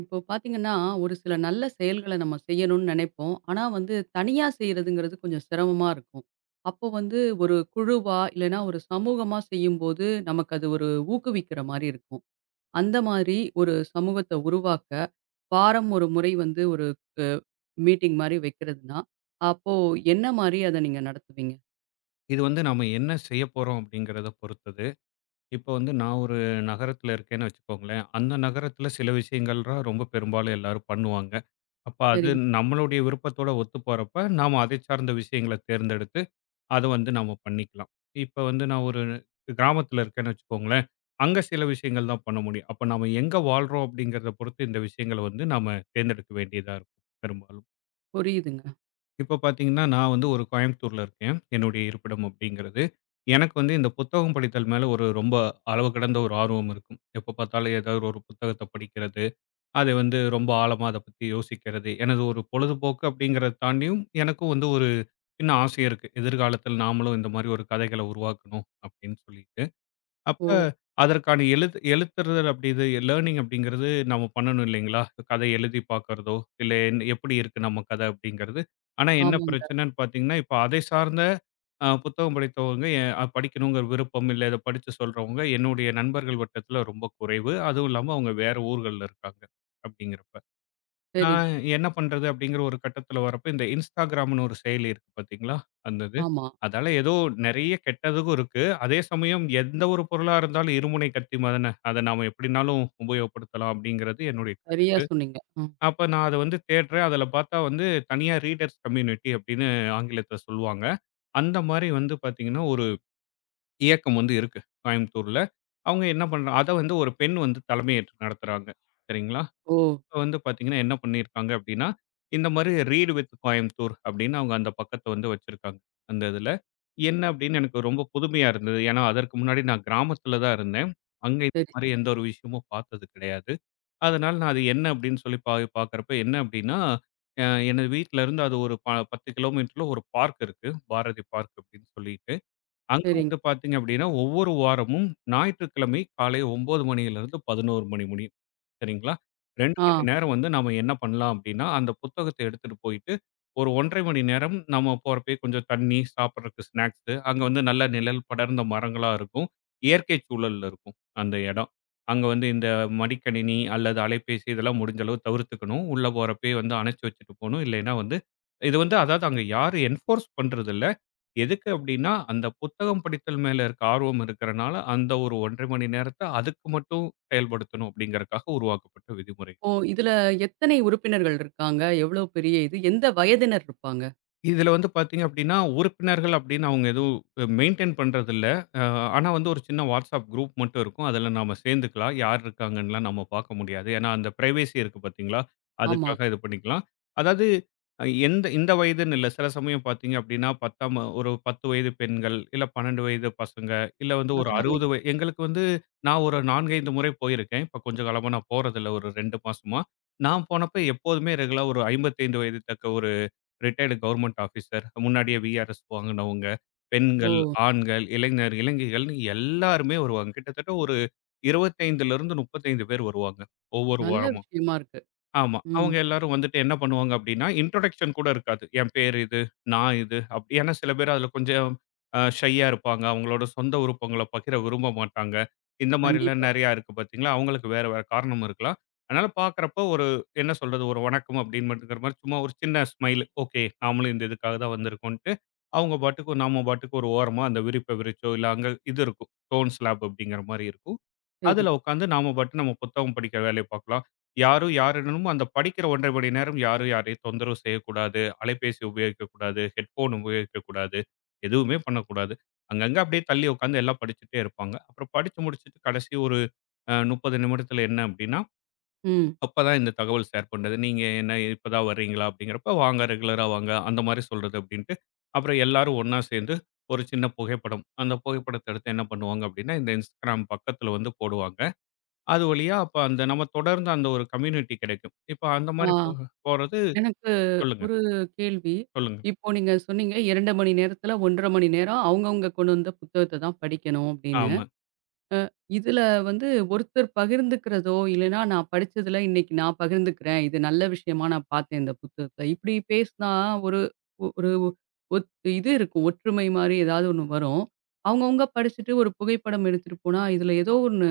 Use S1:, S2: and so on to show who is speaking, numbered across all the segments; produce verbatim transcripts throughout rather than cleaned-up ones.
S1: இப்போ பார்த்தீங்கன்னா, ஒரு சில நல்ல செயல்கள நம்ம செய்யணும்னு நெனைப்போம். ஆனா வந்து தனியா செய்றதுங்கிறது கொஞ்சம் சிரமமா இருக்கும். அப்போ வந்து ஒரு குழுவா, இல்லன்னா ஒரு சமூகமா செய்யும்போது, நமக்கு அது ஒரு ஊக்குவிக்கிற மாரி இருக்கும். அந்த மாதிரி ஒரு சமூகத்த உருவாக்க, வாரம் ஒரு முறை வந்து ஒரு அ மீட்டிங் மாரி வைக்கிறதுன்னா, அப்போ என்ன மாரி அத நீங்க நடத்துவீங்க?
S2: இது வந்து நம்ம என்ன செய்ய போறோம் அப்படிங்கிறத பொறுத்தது. இப்போ வந்து நான் ஒரு நகரத்துல இருக்கேன்னு வச்சுக்கோங்களேன். அந்த நகரத்துல சில விஷயங்கள்லாம் ரொம்ப பெரும்பாலும் எல்லாரும் பண்ணுவாங்க. அப்ப அது
S1: சரிங்க.
S2: நம்மளுடைய விருப்பத்தோட ஒத்து போறப்ப, நாம அதை சார்ந்த விஷயங்கள தேர்ந்தெடுத்து, அத வந்து நாம பண்ணிக்கலாம். இப்ப வந்து நான் ஒரு கிராமத்துல இருக்கேன்னு வச்சுக்கோங்களேன். அங்க சில விஷயங்கள் தான் பண்ண முடியும். அப்ப நாம எங்க வாழ்றோம் அப்படிங்கிறத பொறுத்து இந்த விஷயங்கள வந்து நாம தேர்ந்தெடுக்க வேண்டியதா இருக்கும் பெரும்பாலும்.
S1: புரியுதுங்க.
S2: இப்ப பார்த்தீங்கன்னா, நான் வந்து ஒரு கோயம்புத்தூர்ல இருக்கேன். என்னுடைய இருப்பிடம் அப்படிங்கிறது. எனக்கு வந்து இந்த புத்தகம் படித்தல் மேல ஒரு ரொம்ப அளவு கடந்த ஒரு ஆர்வம் இருக்கும். எப்ப பார்த்தாலும் ஏதாவது ஒரு புத்தகத்த படிக்கிறது, அது வந்து ரொம்ப ஆழமா அத பத்தி யோசிக்கிறது. எனது ஒரு பொழுதுபோக்கு அப்படிங்கிறத தாண்டியும், எனக்கும் வந்து ஒரு சின்ன ஆசை இருக்கு. எதிர்காலத்தில் நாமளும் இந்த மாரி ஒரு கதைகள உருவாக்கணும் அப்படின்னு சொல்லிட்டு. அப்ப
S1: ஓ!
S2: அதற்கான எழுத் எழுத்துறது அப்படிது லேர்னிங் அப்படிங்கிறது நம்ம பண்ணணும் இல்லைங்களா? கதை எழுதி பார்க்கிறதோ, இல்ல என் எப்படி இருக்கு நம்ம கதை அப்படிங்கிறது. ஆனா என்ன
S1: ஆமாங்க.
S2: பிரச்சனைன்னு பார்த்தீங்கன்னா, இப்ப அதை சார்ந்த அ புத்தகம் படித்தவங்க எ அஹ், படிக்கணுங்கிற விருப்பம் இல்ல, இத படிச்சு சொல்றவங்க என்னுடைய நண்பர்கள் வட்டத்தில ரொம்ப குறைவு. அதுவும் இல்லாம அவங்க வேற ஊர்கள்ல இருக்காங்க அப்படிங்கிறப்ப.
S1: சரிங்க.
S2: நான் என்ன பண்றது அப்படிங்கிற ஒரு கட்டத்துல வரப்ப, இந்த Instagramன்னு ஒரு செயலி இருக்கு பார்த்தீங்களா? அந்த இது.
S1: ஆமா.
S2: அதால ஏதோ நெறைய கெட்டதுக்கும் இருக்கு. அதே சமயம் எந்த ஒரு பொருளா இருந்தாலும் இருமுனை கத்தி மாதானே, அத நாம எப்படினாலும் உபயோகப்படுத்தலாம் அப்படிங்கிறது என்னுடைய
S1: சரியா
S2: கருத்து.
S1: சொன்னீங்க. ம்.
S2: அப்ப நான் அத வந்து தேடுறேன். அதுல பார்த்தா வந்து தனியா ரீடர்ஸ் கம்யூனிட்டி அப்படின்னு ஆங்கிலத்துல சொல்லுவாங்க. அந்த மாரி வந்து பார்த்தீங்கன்னா, ஒரு இயக்கம் வந்து இருக்கு கோயம்புத்தூர்ல. அவங்க என்ன பண்றா அத வந்து ஒரு பெண் வந்து தலைமையேற்று நடத்துறாங்க. சரிங்களா?
S1: ஓ!
S2: இப்ப வந்து பார்த்தீங்கன்னா, என்ன பண்ணியிருக்காங்க அப்படின்னா, இந்த மாரி ரீட் வித் கோயம்புத்தூர் அப்படின்னு அவங்க அந்த பக்கத்த வந்து வச்சிருக்காங்க, அந்த இதுல. என்ன அப்படின்னு எனக்கு ரொம்ப புதுமையா இருந்தது. ஏன்னா, அதற்கு முன்னாடி நான் கிராமத்துல தான் இருந்தேன். அங்க இந்த
S1: சரி,
S2: மாரி
S1: சரி.
S2: எந்த ஒரு விஷயமும் பார்த்தது கிடையாது. அதனால நான் அது என்ன அப்படின்னு சொல்லி பா பார்க்குறப்ப என்ன அப்படின்னா, அ எனது வீட்ல இருந்து அது ஒரு ப பத்து கிலோமீட்டர்ல ஒரு பார்க் இருக்கு. பாரதி பார்க் அப்படின்னு சொல்லி. அங்க
S1: சரிங்க.
S2: வந்து பார்த்தீங்க அப்படின்னா, ஒவ்வொரு வாரமும் ஞாயிற்றுக்கிழமை காலை ஒன்பது மணியிலிருந்து பதினொன்று மணி முடியும். சரிங்களா? ரெண்டு
S1: ஆ.
S2: மணி நேரம் வந்து நாம என்ன பண்ணலாம் அப்படின்னா, அந்த புத்தகத்த எடுத்துட்டு போயிட்டு, ஒரு ஒன்றரை 1/2 மணி நேரம் நம்ம போறப்பயே கொஞ்சம் தண்ணி, சாப்பிடுறதுக்கு ஸ்நாக்ஸு, அங்க வந்து நல்ல நிழல் படர்ந்த மரங்களா இருக்கும். இயற்கை சூழல்ல இருக்கும் அந்த இடம். அங்க வந்து இந்த மடிக்கணினி அல்லது அலைபேசி இதெல்லாம் முடிஞ்ச அளவு தவிர்த்துக்கணும். உள்ள போறப்பயே வந்து அணைச்சு வச்சுட்டு போணும். இல்லைன்னா வந்து இது வந்து அதாவது அங்க யாரும் என்ஃபோர்ஸ் பண்றதில்ல. எதுக்கு அப்டின்னா, அந்த புத்தகம் படித்தல் மேல இருக்க ஆர்வம் இருக்கிறனால, அந்த ஒரு ஒன்றரை 1/2 மணி நேரத்த அதுக்கு மட்டும் செயல்படுத்தணும் அப்டிங்கிறதுக்காக உருவாக்கப்பட்ட விதிமுறை.
S1: ஓ! இதுல எத்தனை உறுப்பினர்கள் இருக்காங்க? எவ்ளோ பெரிய இது? எந்த வயதினர் இருப்பாங்க?
S2: இதுல வந்து பார்த்தீங்க அப்டின்னா, உறுப்பினர்கள் அப்டின்னு அவங்க எதுவும் மெயின்டெயின் பண்றதில்ல. அ ஆனா வந்து ஒரு சின்ன WhatsApp குரூப் மட்டும் இருக்கும். அதுல நாம சேர்ந்துக்கலாம். யார் இருக்காங்கன்னுலாம் நம்ம பார்க்க முடியாது. ஏன்னா, அந்த பிரைவசி இருக்கு பார்த்தீங்களா?
S1: ஆமா.
S2: அதுக்காக இது பண்ணிக்கலாம். அதாவது அஹ், எந்த இந்த வயதுன்னு இல்ல. சில சமயம் பார்த்தீங்க அப்டின்னா, 10ஆம் ஒரு பத்து வயது பெண்கள், இல்ல பன்னிரண்டு வயது பசங்க, இல்ல வந்து ஒரு
S1: பரவாயில்லையே!
S2: அறுபது வய எங்களுக்கு வந்து நான் ஒரு நான்கு, ஐந்து முறை போயிருக்கேன். இப்ப கொஞ்ச காலமா நான் போறதில்ல ஒரு ரெண்டு மாசமா. நான் போனப்ப எப்போதுமே ரெகுலரா ஒரு ஐம்பத்தி ஐந்து வயது தக்க ரிட்டயர்டு கவர்மெண்ட் ஆஃபீசர், முன்னாடியே விஆர்எஸ் வாங்குனவங்க,
S1: ஓ!
S2: பெண்கள், ம், ஆண்கள், இளைஞர், இளைஞிகள்ன்னு எல்லாருமே வருவாங்க. கிட்டத்தட்ட ஒரு 25ல இருந்து முப்பத்தி ஐந்து பேர் வருவாங்க ஒவ்வொரு
S1: நல்ல
S2: வாரமும்.
S1: விஷயமா இருக்கு.
S2: ஆமா.
S1: ம்.
S2: அவங்க எல்லாரும் வந்துட்டு என்ன பண்ணுவாங்க அப்படின்னா, இன்ட்ரோடக்ஷன் கூட இருக்காது. என் பேர் இது, நான் இது அப் ஏன்னா சில பேர் அதில கொஞ்சம் அ ஷையா இருப்பாங்க. அவங்களோட சொந்த விருப்பங்கள பகிர விரும்ப மாட்டாங்க. இந்த மாரிலாம்
S1: கண்டிப்பா.
S2: நெறையா இருக்கு பார்த்தீங்களா? அவங்களுக்கு வேற வேற காரணமும் இருக்கலாம். அதனால பார்க்குறப்போ ஒரு என்ன சொல்றது? ஒரு வணக்கம் அப்படின்னு மட்டுங்கிற மாரி சும்மா ஒரு சின்ன ஸ்மைல். ஓகே. நாமளும் இந்த இதுக்காக தான் வந்திருக்கோன்ட்டு, அவங்க பாட்டுக்கு நாம பாட்டுக்கு ஒரு ஓரமா அந்த விரிப்பை விரிச்சோ, இல்ல அங்க இது இருக்கும். ஸ்டோன் ஸ்லாப் அப்படிங்கிற மாரி இருக்கும்.
S1: சரி.
S2: அதுல உட்காந்து நாம பாட்டு நம்ம புத்தகம் படிக்கிற வேலையை பார்க்கலாம். யாரும் யாரிடமும் அந்த படிக்கிற ஒன்றரை 1/2 மணி நேரம் யாரும் யாரையும் தொந்தரவு செய்யக்கூடாது. அலைபேசி உபயோகிக்கக்கூடாது. ஹெட்ஃபோன் உபயோகிக்கக்கூடாது. எதுவுமே பண்ணக்கூடாது. அங்கங்க அப்படியே தள்ளி உட்காந்து எல்லாம் படிச்சுட்டே இருப்பாங்க. அப்புறம் படிச்சு முடிச்சுட்டு கடைசி ஒரு அ முப்பது நிமிடத்துல என்ன அப்படின்னா,
S1: ம்.
S2: அப்பதான் இந்த தகவல் ஷேர் பண்றது. "நீங்க என்ன இப்பதான் வர்றீங்களா?" அப்படிங்கிறப்ப, "வாங்க ரெகுலரா வாங்க." அந்த மாரி சொல்றது அப்படின்ட்டு. அப்புறம் எல்லாரும் ஒண்ணா சேர்ந்து ஒரு சின்ன புகைப்படம். அந்த புகைப்படத்த எடுத்து என்ன பண்ணுவாங்க அப்படின்னா, இந்த Instagram பக்கத்துல வந்து போடுவாங்க. அது வழியா அப்ப அந்த நம்ம தொடர்ந்து அந்த ஒரு கம்யூனிட்டி கிடைக்கும். இப்ப அந்த
S1: ஆ,
S2: மாரி போ போறது
S1: எனக்கு
S2: சொல்லுங்க,
S1: ஒரு கேள்வி.
S2: சொல்லுங்க.
S1: இப்போ நீங்க சொன்னீங்க இரண்டு மணி நேரத்துல ஒன்றரை மணி நேரம் அவங்கவங்க கொண்டு வந்த புத்தகத்த தான் படிக்கணும் அப்படின்னு.
S2: ஆமா.
S1: இதுல வந்து ஒருத்தர் பகிர்ந்துக்கிறதோ, இல்லைன்னா நான் படிச்சதுல இன்னைக்கு நான் பகிர்ந்துக்கிறேன். இது நல்ல விஷயமா நான் பார்த்தேன் இந்த புத்தகத்த. இப்படி பேசினா ஒரு ஒ- ஒரு ஒத் இது இருக்கும். ஒற்றுமை மாரி ஏதாவது ஒண்ணு வரும். அவங்கவங்க படிச்சுட்டு ஒரு புகைப்படம் எடுத்துட்டு போனா, இதுல ஏதோ ஒண்ணு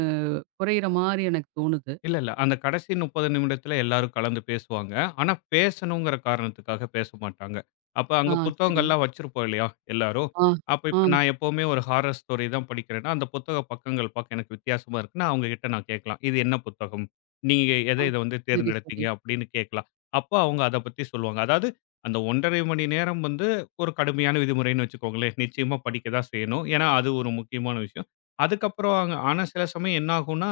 S1: குறையிற மாரி எனக்கு தோணுது.
S2: இல்ல, இல்ல. அந்த கடைசி முப்பது நிமிடத்துல எல்லாரும் கலந்து பேசுவாங்க. ஆனா, பேசணுங்கிற காரணத்துக்காக பேச மாட்டாங்க. அப்ப அங்க
S1: ஆ, சரி.
S2: புத்தகங்கள்லாம் வச்சிருப்போம் இல்லையா, எல்லாரும்.
S1: ஆ,
S2: அப்ப
S1: ஆ,
S2: இப்ப நான் எப்பவுமே ஒரு ஹாரர் ஸ்டோரி தான் படிக்கிறேன்னா, அந்த புத்தக பக்கங்கள் பார்க்க எனக்கு வித்தியாசமா இருக்குன்னா, அவங்ககிட்ட நான் கேட்கலாம். "இது என்ன புத்தகம்? நீங்க எத
S1: ஆ.
S2: இத வந்து
S1: சரி,
S2: தேர்ந்தெடுத்தீங்க?"
S1: சரி.
S2: அப்படின்னு கேட்கலாம். அப்ப அவங்க அத பத்தி சொல்லுவாங்க. அதாவது அந்த ஒன்றரை 1/2 மணி நேரம் வந்து ஒரு கடுமையான விதிமுறைன்னு வச்சுக்கோங்களேன். நிச்சயமா படிக்க தான் செய்யணும். ஏன்னா, அது ஒரு முக்கியமான விஷயம். அதுக்கப்புறம் அங்க ஆனா சில சமயம் என்ன ஆகும்னா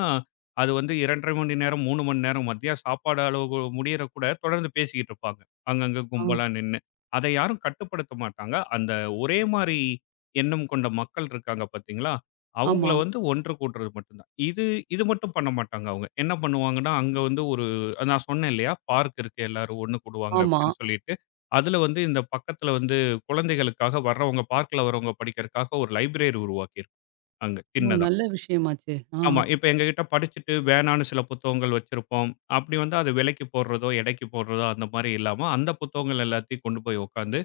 S2: அது வந்து இரண்டரை 1/2 மணி நேரம், மூணு மணி நேரம் மதியம் சாப்பாடு அளவு முடியற கூட தொடர்ந்து பேசிக்கிட்டு இருப்பாங்க. அங்கங்க
S1: ஆ,
S2: கும்பலா நின்னு. அதை யாரும் கட்டுப்படுத்த மாட்டாங்க. அந்த ஒரே மாரி எண்ணம் கொண்ட மக்கள் இருக்காங்க பார்த்தீங்களா? அவங்கள
S1: ஆமா,
S2: வந்து ஒன்று கூட்டுறது மட்டும் தான். இது இது மட்டும் பண்ண மாட்டாங்க அவங்க. என்ன பண்ணுவாங்கன்னா, அங்க வந்து ஒரு நான் சொன்னேன் இல்லையா? பார்க் இருக்கு எல்லாரும் ஒண்ணு கூடுவாங்க
S1: ஆமா.
S2: அப்படின்னு சொல்லிட்டு. அதுல வந்து இந்த பக்கத்துல வந்து குழந்தைகளுக்காக வர்றவங்க பார்க்ல வர்றவங்க படிக்கிறதுக்காக ஒரு லைப்ரரி உருவாக்கியிருக்கோம் அங்க
S1: ஓ!
S2: சின்னதா.
S1: நல்ல விஷயமாச்சே. ஆ.
S2: ஆமா. இப்ப எங்ககிட்ட படிச்சுட்டு வேணான்னு சில புத்தகங்கள் வச்சிருப்போம். அப்படி வந்து அது விலைக்கு போடுறதோ, எடைக்கு போடுறதோ அந்த மாரி இல்லாம, அந்த புத்தகங்கள் எல்லாத்தையும் கொண்டு போய் உட்காந்து,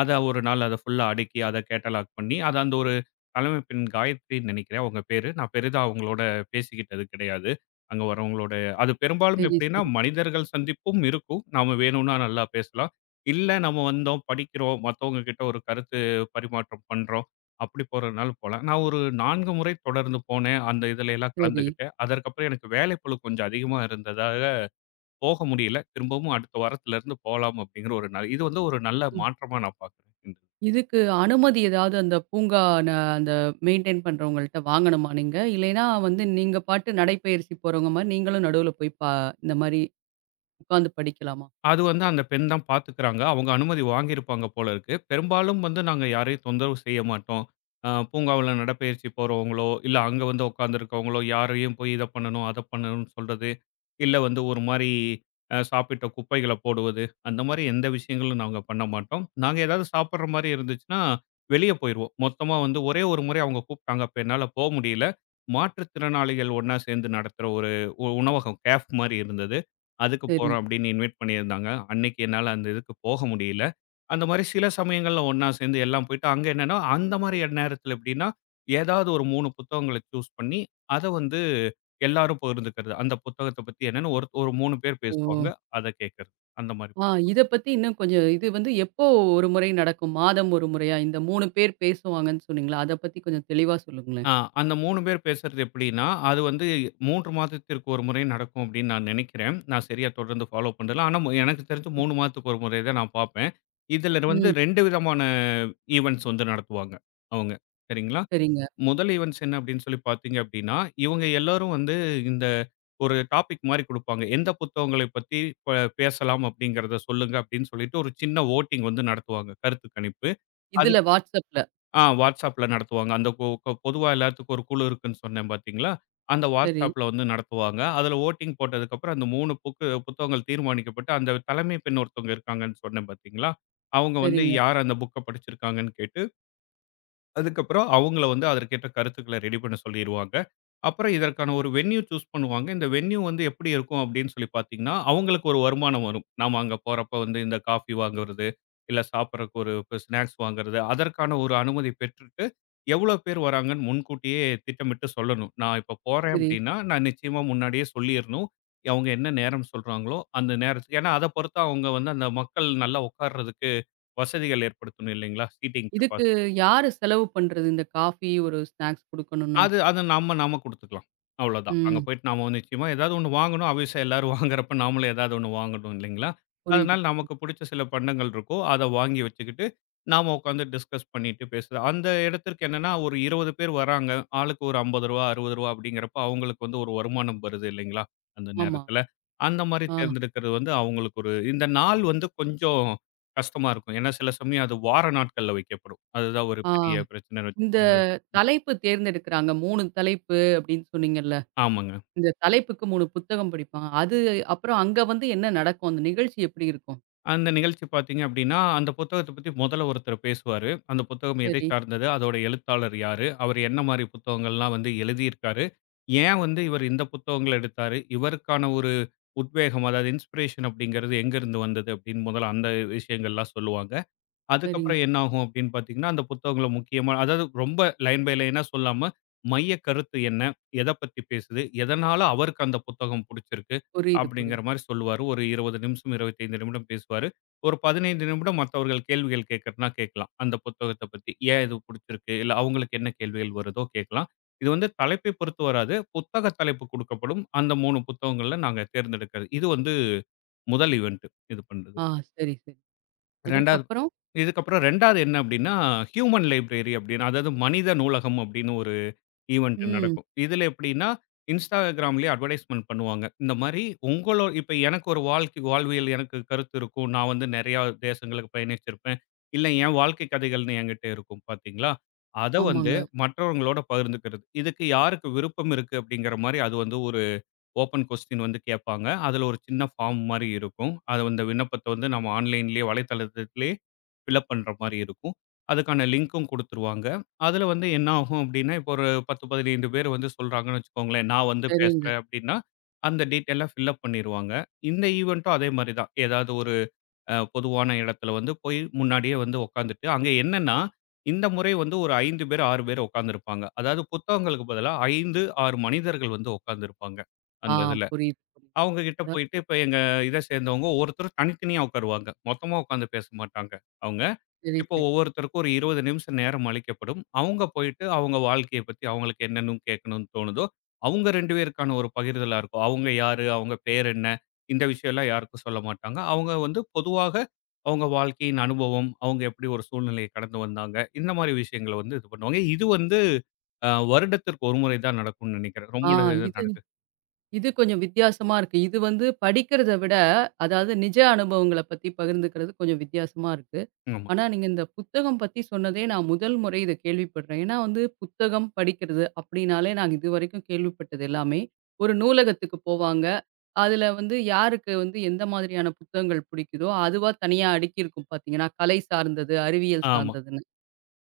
S2: அத ஒரு நாள் அத ஃபுல்லா அடுக்கி, அத கேட்டலாக் பண்ணி, அத அந்த ஒரு தலைமை பெண் காயத்ரின்னு நெனைக்கிறேன் அவங்க பேரு. நான் பெரிதா அவங்களோட பேசிக்கிட்டது கிடையாது. அங்க வரவங்களோட அது பெரும்பாலும்
S1: சரி,
S2: எப்படின்னா,
S1: சரி,
S2: மனிதர்கள் சந்திப்பும் இருக்கும். நாம வேணும்னா நல்லா பேசலாம். இல்ல நம்ம வந்தோம், படிக்கிறோம், மத்தவங்க கிட்ட ஒரு கருத்து பரிமாற்றம் பண்றோம். அப்படி போறதுனாலும் போலாம். நான் ஒரு நான்கு முறை தொடர்ந்து போனேன். அந்த இதுல எல்லாம்
S1: சரி.
S2: கலந்துக்கிட்டேன். அதற்கப்புறம் எனக்கு வேலைப்பளு கொஞ்சம் அதிகமா இருந்ததால போக முடியல. திரும்பவும் அடுத்த வாரத்திலருந்து போலாம் அப்படிங்கிற ஒரு நல் இது வந்து ஒரு நல்ல மாற்றமா நான் பார்க்குறேன்.
S1: இதுக்கு அனுமதி ஏதாவது அந்த பூங்கா ந அந்த மெயின்டெயின் பண்றவங்கள்ட்ட வாங்கணுமா நீங்க? இல்லைன்னா வந்து நீங்க பாட்டு நடைப்பயிற்சி போறவங்க மாரி நீங்களும் நடுவுல போய் பா இந்த மாரி உட்காந்து படிக்கலாமா?
S2: அது வந்து அந்த பெண் தான் பார்த்துக்கிறாங்க. அவங்க அனுமதி வாங்கியிருப்பாங்க போல இருக்கு. பெரும்பாலும் வந்து நாங்க யாரையும் தொந்தரவு செய்ய மாட்டோம். அ பூங்காவுல நடைப்பயிற்சி போறவங்களோ, இல்ல அங்க வந்து உட்காந்துருக்கவங்களோ, யாரையும் போய் இத பண்ணணும், அத பண்ணணும்னு சொல்றது, இல்ல வந்து ஒரு மாரி அ சாப்பிட்ட குப்பைகள போடுவது, அந்த மாரி எந்த விஷயங்களும் நாங்க பண்ண மாட்டோம். நாங்க ஏதாவது சாப்பிடுற மாரி இருந்துச்சுன்னா, வெளிய போயிருவோம். மொத்தமா வந்து ஒரே ஒரு முறை அவங்க கூப்பிட்டாங்க. அப்ப என்னால போ முடியல. மாற்றுத்திறனாளிகள் ஒண்ணா சேர்ந்து நடத்துற ஒரு உ- உணவகம், கேஃப் மாரி இருந்தது. அதுக்கு
S1: சரி.
S2: போறோம் அப்படின்னு இன்வைட் பண்ணியிருந்தாங்க. அன்னைக்கு என்னால அந்த இதுக்கு போக முடியல. அந்த மாரி சில சமயங்கள்ல ஒண்ணா சேர்ந்து எல்லாம் போயிட்டு, அங்க என்னன்னா, அந்த மாரி நேரத்துல எப்படின்னா, ஏதாவது ஒரு மூணு புத்தகங்கள சூஸ் பண்ணி, அத வந்து எல்லாரும் பகிர்ந்துக்கிறது. அந்த புத்தகத்த பத்தி என்னன்னு ஒரு ஒரு மூணு பேர்
S1: ஓ!
S2: பேசுவாங்க. அத கேட்கறது. அந்த மாரி.
S1: ஆ, இத பத்தி இன்னும் கொஞ்சம் இது வந்து எப்போ ஒரு முறை நடக்கும்? மாதம் ஒரு முறையா? இந்த மூன்று பேர் பேசுவாங்கன்னு சொன்னீங்களா? அத பத்தி கொஞ்சம் தெளிவா சொல்லுங்களேன்.
S2: ஆ, அந்த மூன்று பேர் பேசுறது எப்படின்னா, அது வந்து மூன்று மாதத்திற்கு ஒரு முறை நடக்கும் அப்படின்னு நான் நினைக்கிறேன். நான் சரியா தொடர்ந்து ஃபாலோ பண்ணல. ஆனா, மு எனக்கு தெரிஞ்சு மூணு மாதத்துக்கு ஒரு முறை தான் நான் பார்ப்பேன். இதில வந்து
S1: ம்.
S2: ரெண்டு விதமான ஈவென்ட்ஸ் வந்து நடத்துவாங்க அவங்க. சரிங்களா?
S1: சரிங்க.
S2: முதல் ஈவென்ட்ஸ் என்ன அப்படின்னு சொல்லி பார்த்தீங்க அப்படின்னா, இவங்க எல்லாரும் வந்து இந்த ஒரு டாபிக் மாரி குடுப்பாங்க. எந்த புத்தகங்களை பத்தி ப பேசலாம் அப்படிங்கிறத சொல்லுங்க அப்படின்னு சொல்லிட்டு ஒரு சின்ன வோட்டிங் வந்து நடத்துவாங்க. கருத்து கணிப்பு.
S1: இதுல WhatsAppல.
S2: ஆ WhatsAppல நடத்துவாங்க. அந்த பொ பொ பொதுவா எல்லாத்துக்கும் ஒரு குழு இருக்குன்னு சொன்னேன் பார்த்தீங்களா? அந்த
S1: சரி,
S2: WhatsAppல வந்து நடத்துவாங்க. அதில வோட்டிங் போட்டதுக்கப்புறம் அந்த மூணு புக்கு புத்தகங்கள் தீர்மானிக்கப்பட்டு, அந்த தலைமை பெண் ஒருத்தவங்க இருக்காங்கன்னு சொன்னேன் பார்த்தீங்களா? அவங்க வந்து
S1: சரிங்க.
S2: யார் அந்த புக்க படிச்சிருக்காங்கன்னு கேட்டு அதுக்கப்புறம் அவங்கள வந்து அதற்கேற்ற கருத்துக்கள ரெடி பண்ண சொல்லிருவாங்க. அப்புறம் இதற்கான ஒரு வென்யூ சூஸ் பண்ணுவாங்க. இந்த வென்யூ வந்து எப்படி இருக்கும் அப்படின்னு சொல்லி பார்த்தீங்கன்னா, அவங்களுக்கு ஒரு வருமானம் வரும். நாம அங்க போறப்ப வந்து இந்த காஃபி வாங்குறது, இல்ல சாப்பிடறக்கு ஒரு இப்ப ஸ்நாக்ஸ் வாங்குறது, அதற்கான ஒரு அனுமதி பெற்றுட்டு, எவ்வளோ பேர் வராங்கன்னு முன்கூட்டியே திட்டமிட்டு சொல்லணும். நான் இப்ப போறேன்
S1: சரி.
S2: அப்படின்னா, நான் நிச்சயமா முன்னாடியே சொல்லிறணும். அவங்க என்ன நேரம் சொல்றாங்களோ, அந்த நேரத்துக்கு ஏன்னா, அத பொறுத்து அவங்க வந்து அந்த மக்கள் நல்லா உட்கார்றதுக்கு வசதிகள் ஏற்படுத்தணும் இல்லைங்களா? சீட்டிங்
S1: இதுக்கு யாரு செலவு பண்றது? இந்த காஃபி ஒரு ஸ்நாக்ஸ் குடுக்கணும்னா?
S2: அது அது நம்ம நாம குடுத்துக்கலாம். அவ்வளோதான். அங்க
S1: ம்.
S2: போயிட்டு நாம வந்து நிச்சயமா ஏதாவது ஒண்ணு வாங்கணும். ஆபீஸா எல்லாரும் வாங்குறப்ப நாமளும் ஏதாவது ஒண்ணு வாங்கணும் இல்லைங்களா?
S1: புரியுது.
S2: அதனால நமக்கு
S1: புரியுது.
S2: பிடிச்ச சில பண்டங்கள் இருக்கும். அத வாங்கி வச்சுக்கிட்டு, நாம உட்காந்து டிஸ்கஸ் பண்ணிட்டு பேசுறது. அந்த இடத்திற்கு என்னன்னா, ஒரு இருபது பேர் வராங்க. ஆளுக்கு ஒரு ரூ. ஐம்பது ரூ. அறுபது அப்படிங்கிறப்ப அவங்களுக்கு வந்து ஒரு வருமானம் வருது இல்லைங்களா? அந்த
S1: ஆமா.
S2: நேரத்தில. அந்த மாரி
S1: ஆ.
S2: தேர்ந்தெடுக்கிறது வந்து அவங்களுக்கு ஒரு இந்த நாள் வந்து கொஞ்சம் கஷ்டமா இருக்கும். ஏன்னா சில சமயம் அது வார நாட்கள்ல வைக்கப்படும். அதுதான் ஒரு
S1: ஆ.
S2: பெரிய பிரச்சனைன்னு
S1: இந்த
S2: வச்சுக்கோங்களேன்.
S1: தலைப்பு தேர்ந்தெடுக்கிறாங்க. மூன்று தலைப்பு அப்படின்னு சொன்னீங்கல்ல.
S2: ஆமாங்க.
S1: இந்த தலைப்புக்கு மூன்று புத்தகம் படிப்பாங்க. அது அப்புறம் அங்க வந்து என்ன நடக்கும்? அந்த நிகழ்ச்சி எப்படி இருக்கும்?
S2: அந்த நிகழ்ச்சி பார்த்தீங்க அப்படின்னா, அந்த புத்தகத்த பத்தி முதல்ல ஒருத்தர் பேசுவாரு. அந்த புத்தகம் எதை
S1: சரி,
S2: சார்ந்தது? அதோட எழுத்தாளர் யாரு? அவரு என்ன மாரி புத்தகங்கள்லாம் வந்து எழுதியிருக்காரு? ஏன் வந்து இவர் இந்த புத்தகங்கள எடுத்தாரு? இவருக்கான ஒரு உத்வேகம் அதாவது இன்ஸ்பிரேஷன் அப்படிங்கிறது எங்கேருந்து வந்தது? அப்படின்னு முதல்ல அந்த விஷயங்கள்லாம் சொல்லுவாங்க.
S1: சரிங்க.
S2: அதுக்கப்புறம் என்ன ஆகும் அப்படின்னு பார்த்தீங்கன்னா, அந்த புத்தகங்கள முக்கியமா அதாவது ரொம்ப லைன் பை லைனா சொல்லாம, மைய கருத்து என்ன? எத பத்தி பேசுது? எதனால அவருக்கு அந்த புத்தகம் புடிச்சிருக்கு?
S1: புரியுது,
S2: அப்படிங்கிற
S1: புரியுது.
S2: மாரி சொல்லுவாரு. ஒரு இருபது நிமிஷம், இருபத்தி ஐந்து நிமிடம் பேசுவாரு. ஒரு பதினைந்து நிமிடம் மத்தவர்கள் கேள்விகள் கேட்கறதுனா கேட்கலாம். அந்த புத்தகத்த பத்தி. ஏன் இது புடிச்சிருக்கு? இல்ல அவங்களுக்கு என்ன கேள்விகள் வருதோ கேட்கலாம். இது வந்து தலைப்பை பொறுத்து வராது. புத்தக தலைப்பு குடுக்கப்படும். அந்த மூணு புத்தகங்கள்ல நாங்க தேர்ந்தெடுக்கிறது. இது வந்து முதல் ஈவன்ட் இது பண்றது.
S1: ஆ, சரி, சரி.
S2: 2வது
S1: அதற்கப்புறம்?
S2: இதுக்கப்புறம் 2வது என்ன அப்டின்னா, ஹியூமன் லைப்ரரி அப்டின்னு அதாவது மனித நூலகம் அப்டின்னு ஒரு ஈவென்ட்
S1: ம்.
S2: நடக்கும். இதுல எப்டின்னா, Instagramலயே அட்வர்டைஸ்மென்ட் பண்ணுவாங்க. இந்த மாரி உங்களோ இப்ப எனக்கு ஒரு வாழ்க்கை வாழ்வியல் எனக்கு கருத்து இருக்கும். நான் வந்து நெறையா தேசங்களுக்கு பயணிச்சிருப்பேன். இல்ல என் வாழ்க்கை கதைகள்னு என்கிட்ட இருக்கும் பார்த்தீங்களா? அத வந்து
S1: ஆமாங்க.
S2: மற்றவங்களோட பகிர்ந்துக்கிறது. இதுக்கு யாருக்கு விருப்பம் இருக்கு அப்டிங்கிற மாரி அது வந்து ஒரு ஓப்பன் கொஸ்டின் வந்து கேட்பாங்க. அதுல ஒரு சின்ன ஃபார்ம் மாரி இருக்கும். அத அந்த விண்ணப்பத்த வந்து நம்ம ஆன்லைன்லயே வலைத்தளத்திலே ஃபில்அப் பண்ற மாரி இருக்கும். அதுக்கான லிங்க்கும் குடுத்துருவாங்க. அதுல வந்து என்ன ஆகும் அப்டின்னா, இப்போ ஒரு பத்து, பதினைந்து பேர் வந்து சொல்றாங்கன்னு வச்சுக்கோங்களேன். நான் வந்து
S1: சரிங்க.
S2: பேசுறேன் அப்டின்னா, அந்த டீட்டெயில்லாம் ஃபில்அப் பண்ணிருவாங்க. இந்த ஈவென்ட்டும் அதே மாரி தான். ஏதாவது ஒரு அ பொதுவான இடத்துல வந்து போய் முன்னாடியே வந்து உட்காந்துட்டு, அங்க என்னன்னா, இந்த முறை வந்து ஒரு ஐந்து பேர், ஆறு பேர் உட்கார்ந்திருப்பாங்க. அதாவது புத்தகங்களுக்கு பதிலா ஐந்து, ஆறு மனிதர்கள் வந்து உட்கார்ந்திருப்பாங்க.
S1: ஆ,
S2: அந்த இதுல.
S1: புரியுது, புரியுது.
S2: அவங்க கிட்ட
S1: அ
S2: போயிட்டு இப்ப எங்க இத சேர்ந்தவங்க ஒருத்தர் தனித்தனியா உட்காருவாங்க. மொத்தமா உட்கார்ந்து பேச மாட்டாங்க அவங்க.
S1: சரி,
S2: இப்போ
S1: சரி.
S2: ஒவ்வொருத்தருக்கும் ஒரு இருபது நிமிஷம் நேரம் அளிக்கப்படும். அவங்க போயிட்டு அவங்க வாழ்க்கைய பத்தி அவங்களுக்கு என்னன்னு கேட்கணும்னு தோணுதோ, அவங்க ரெண்டு பேருக்கான ஒரு பகிர்தலா இருக்கும். அவங்க யாரு? அவங்க பேர் என்ன? இந்த விஷயம்லாம் யாருக்கும் சொல்ல மாட்டாங்க. அவங்க வந்து பொதுவாக அவங்க வாழ்க்கையின் அனுபவம், அவங்க எப்படி ஒரு சூழ்நிலையை கடந்து வந்தாங்க. இந்த மாரி விஷயங்கள வந்து இது பண்ணுவாங்க. இது வந்து அ வருடத்திற்கு ஒரு முறை தான் நடக்கும்னு நெனைக்கிறேன். ரொம்ப
S1: ஆ,
S2: நட-
S1: இது
S2: நடக்கு.
S1: இது கொஞ்சம் வித்தியாசமா இருக்கு. இது வந்து படிக்கிறத விட, அதாவது நிஜ அனுபவங்கள பத்தி பகிர்ந்துக்கிறது கொஞ்சம் வித்தியாசமா இருக்கு.
S2: ஆமா,
S1: ஆனா, நீங்க இந்த புத்தகம் பத்தி சொன்னதே நான் முதல் முறை இத கேள்விப்படுறேன். ஏன்னா வந்து புத்தகம் படிக்கிறது அப்படின்னாலே நான் இதுவரைக்கும் கேள்விப்பட்டது எல்லாமே, ஒரு நூலகத்துக்கு போவாங்க. அதுல வந்து யாருக்கு வந்து எந்த மாதிரியான புத்தகங்கள் பிடிக்குதோ, அதுவா தனியா அடுக்கியிருக்கும் பார்த்தீங்கன்னா, கலை சார்ந்தது, அறிவியல்
S2: ஆமா.
S1: சார்ந்ததுன்னு.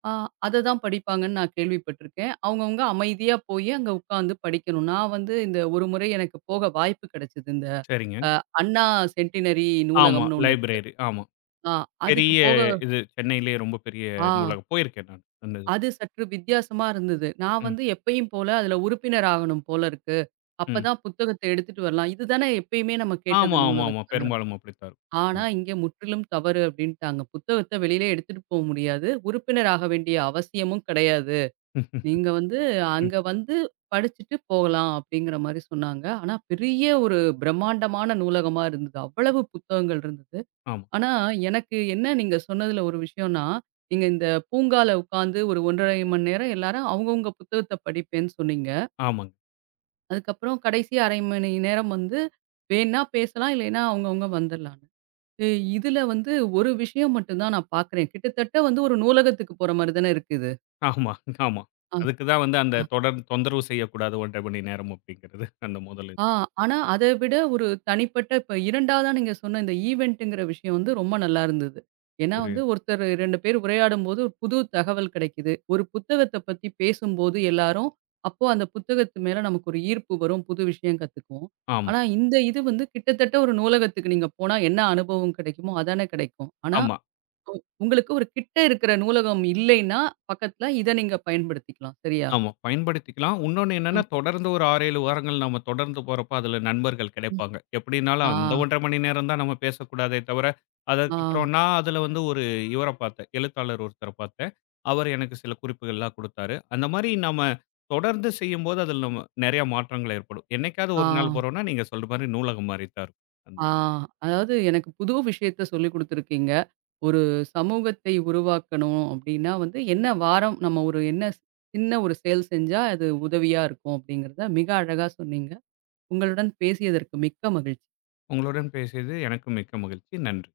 S1: ஆ, அததான் படிப்பாங்கன்னு நான் கேள்விப்பட்டுருக்கேன். அவங்கவங்க அமைதியா போயி அங்க உட்காந்து படிக்கணும். நான் வந்து இந்த ஒரு முறை எனக்கு போக வாய்ப்பு கிடைச்சது. இந்த
S2: சரிங்க.
S1: அ அண்ணா சென்டினரி
S2: ஆமா.
S1: நூலகம்னு ஒண்ணு இருக்கு.
S2: லைப்ரரி. ஆமா.
S1: ஆ அதுக்கு
S2: பெரிய
S1: போக
S2: இது சென்னையிலேயே ரொம்ப பெரிய
S1: ஆ,
S2: நூலகம். போயிருக்கேன் நான் அந்த இதுக்கு.
S1: அது சற்று வித்தியாசமா இருந்தது. நான்
S2: ம்.
S1: வந்து எப்பயும் போல அதுல உறுப்பினர் ஆகணும் போல இருக்கு.
S2: ம்.
S1: அப்பதான் புத்தகத்த எடுத்துட்டு வரலாம். இதுதானே எப்பயுமே நம்ம கேட்டது
S2: ஆமா, ஆமா, ஆமா.
S1: நூலகத்துல.
S2: பெரும்பாலும் அப்படித்தான்
S1: ஆனா
S2: இருக்கும்.
S1: இங்க முற்றிலும் தவறு அப்டின்ட்டாங்க. புத்தகத்த வெளியில எடுத்துட்டு போ முடியாது. உறுப்பினர் ஆக வேண்டிய அவசியமும் கிடையாது.
S2: ம்.
S1: நீங்க வந்து
S2: ம்.
S1: அங்க வந்து படிச்சுட்டு போகலாம் அப்படிங்கிற மாரி சொன்னாங்க. ஆனா பெரிய ஒரு பிரம்மாண்டமான நூலகமா இருந்தது. அவ்வளவு புத்தகங்கள் இருந்தது.
S2: ஆமா,
S1: ஆனா எனக்கு என்ன நீங்க சொன்னதுல ஒரு விஷயம்னா, நீங்க இந்த பூங்கால உட்காந்து ஒரு ஒன்றரை மணி நேரம் எல்லாரும் அவங்கவங்க புத்தகத்த படிப்பேன்னு சொன்னீங்க.
S2: ஆமாங்க.
S1: அதுக்கப்புறம் கடைசி அரை மணி நேரம் வந்து வேணா பேசலாம், இல்லைன்னா அவங்கவங்க வந்துரலான்னு. இ இதுல வந்து ஒரு விஷயம் மட்டும் தான் நான் பார்க்குறேன். கிட்டத்தட்ட வந்து ஒரு நூலகத்துக்கு போற மாரி தானே இருக்கு இது.
S2: ஆமா, ஆமா.
S1: ஆ.
S2: அதுக்கு தான் வந்து அந்த தொடர் தொந்தரவு செய்யக்கூடாது ஒன்றரை 1/2 மணி நேரம் அப்படிங்கிறது அந்த முதல் இது.
S1: ஆ, ஆனா அத விட ஒரு தனிப்பட்ட இப்ப இரண்டாவதா நீங்க சொன்ன இந்த ஈவென்ட்ங்கிற விஷயம் வந்து ரொம்ப நல்லா இருந்தது. ஏன்னா வந்து
S2: புரியுது.
S1: ஒருத்தர் இரண்டு பேர் உரையாடும்போது ஒரு புது தகவல் கிடைக்குது. ஒரு புத்தகத்த பத்தி பேசும்போது எல்லாரும், அப்போ அந்த புத்தகத்து மேல நமக்கு ஒரு ஈர்ப்பு வரும். புது விஷயம் கத்துக்குவோம்.
S2: ஆமா,
S1: ஆனா இந்த இது வந்து கிட்டத்தட்ட ஒரு நூலகத்துக்கு நீங்க போனா என்ன அனுபவம் கிடைக்குமோ அதானே கிடைக்கும். ஆனா
S2: ஆமா.
S1: உங்களுக்கு ஒரு கிட்ட இருக்கிற நூலகம் இல்லைன்னா, பக்கத்துல இத நீங்க பயன்படுத்திக்கலாம். சரியா?
S2: ஆமா. பயன்படுத்திக்கலாம். உன்னொன்னு
S1: அ.
S2: என்னன்னா, தொடர்ந்து ஒரு ஆறு, ஏழு வாரங்கள் நாம தொடர்ந்து போறப்ப, அதுல நண்பர்கள்
S1: ம்.
S2: கிடைப்பாங்க. எப்படின்னாலும்
S1: ஆ,
S2: அந்த ஒன்றரை 1/2 மணி நேரம் தான் நம்ம பேசக்கூடாதே தவிர,
S1: ஆ,
S2: அதுக்கப்புறம் நான் அதுல வந்து ஒரு இவர பார்த்தேன். எழுத்தாளர் ஒருத்தர பார்த்தேன். அவர் எனக்கு சில குறிப்புகள்லாம் குடுத்தாரு. அந்த மாரி நம்ம தொடர்ந்து செய்யும்போது, அதுல நம்ம நெறைய மாற்றங்கள் ஏற்படும். என்னைக்காவது
S1: ஆ.
S2: ஒரு நாள் போறோம்னா, நீங்க சொல்ற மாரி நூலகம் மாரி தான் இருக்கும். அந்த
S1: ஆ, அதாவது எனக்கு புது விஷயத்த சொல்லிக் குடுத்துருக்கீங்க. ஒரு சமூகத்தை உருவாக்கணும் அப்டின்னா வந்து, என்ன வாரம் நம்ம ஒரு என்ன ஸ்- சின்ன ஒரு செயல் செஞ்சா அது உதவியா இருக்கும் அப்டிங்கிறத மிக அழகா சொன்னீங்க. உங்களுடன் பேசியதற்கு மிக்க மகிழ்ச்சி.
S2: உங்களுடன் பேசியது எனக்கு மிக்க மகிழ்ச்சி. நன்றி.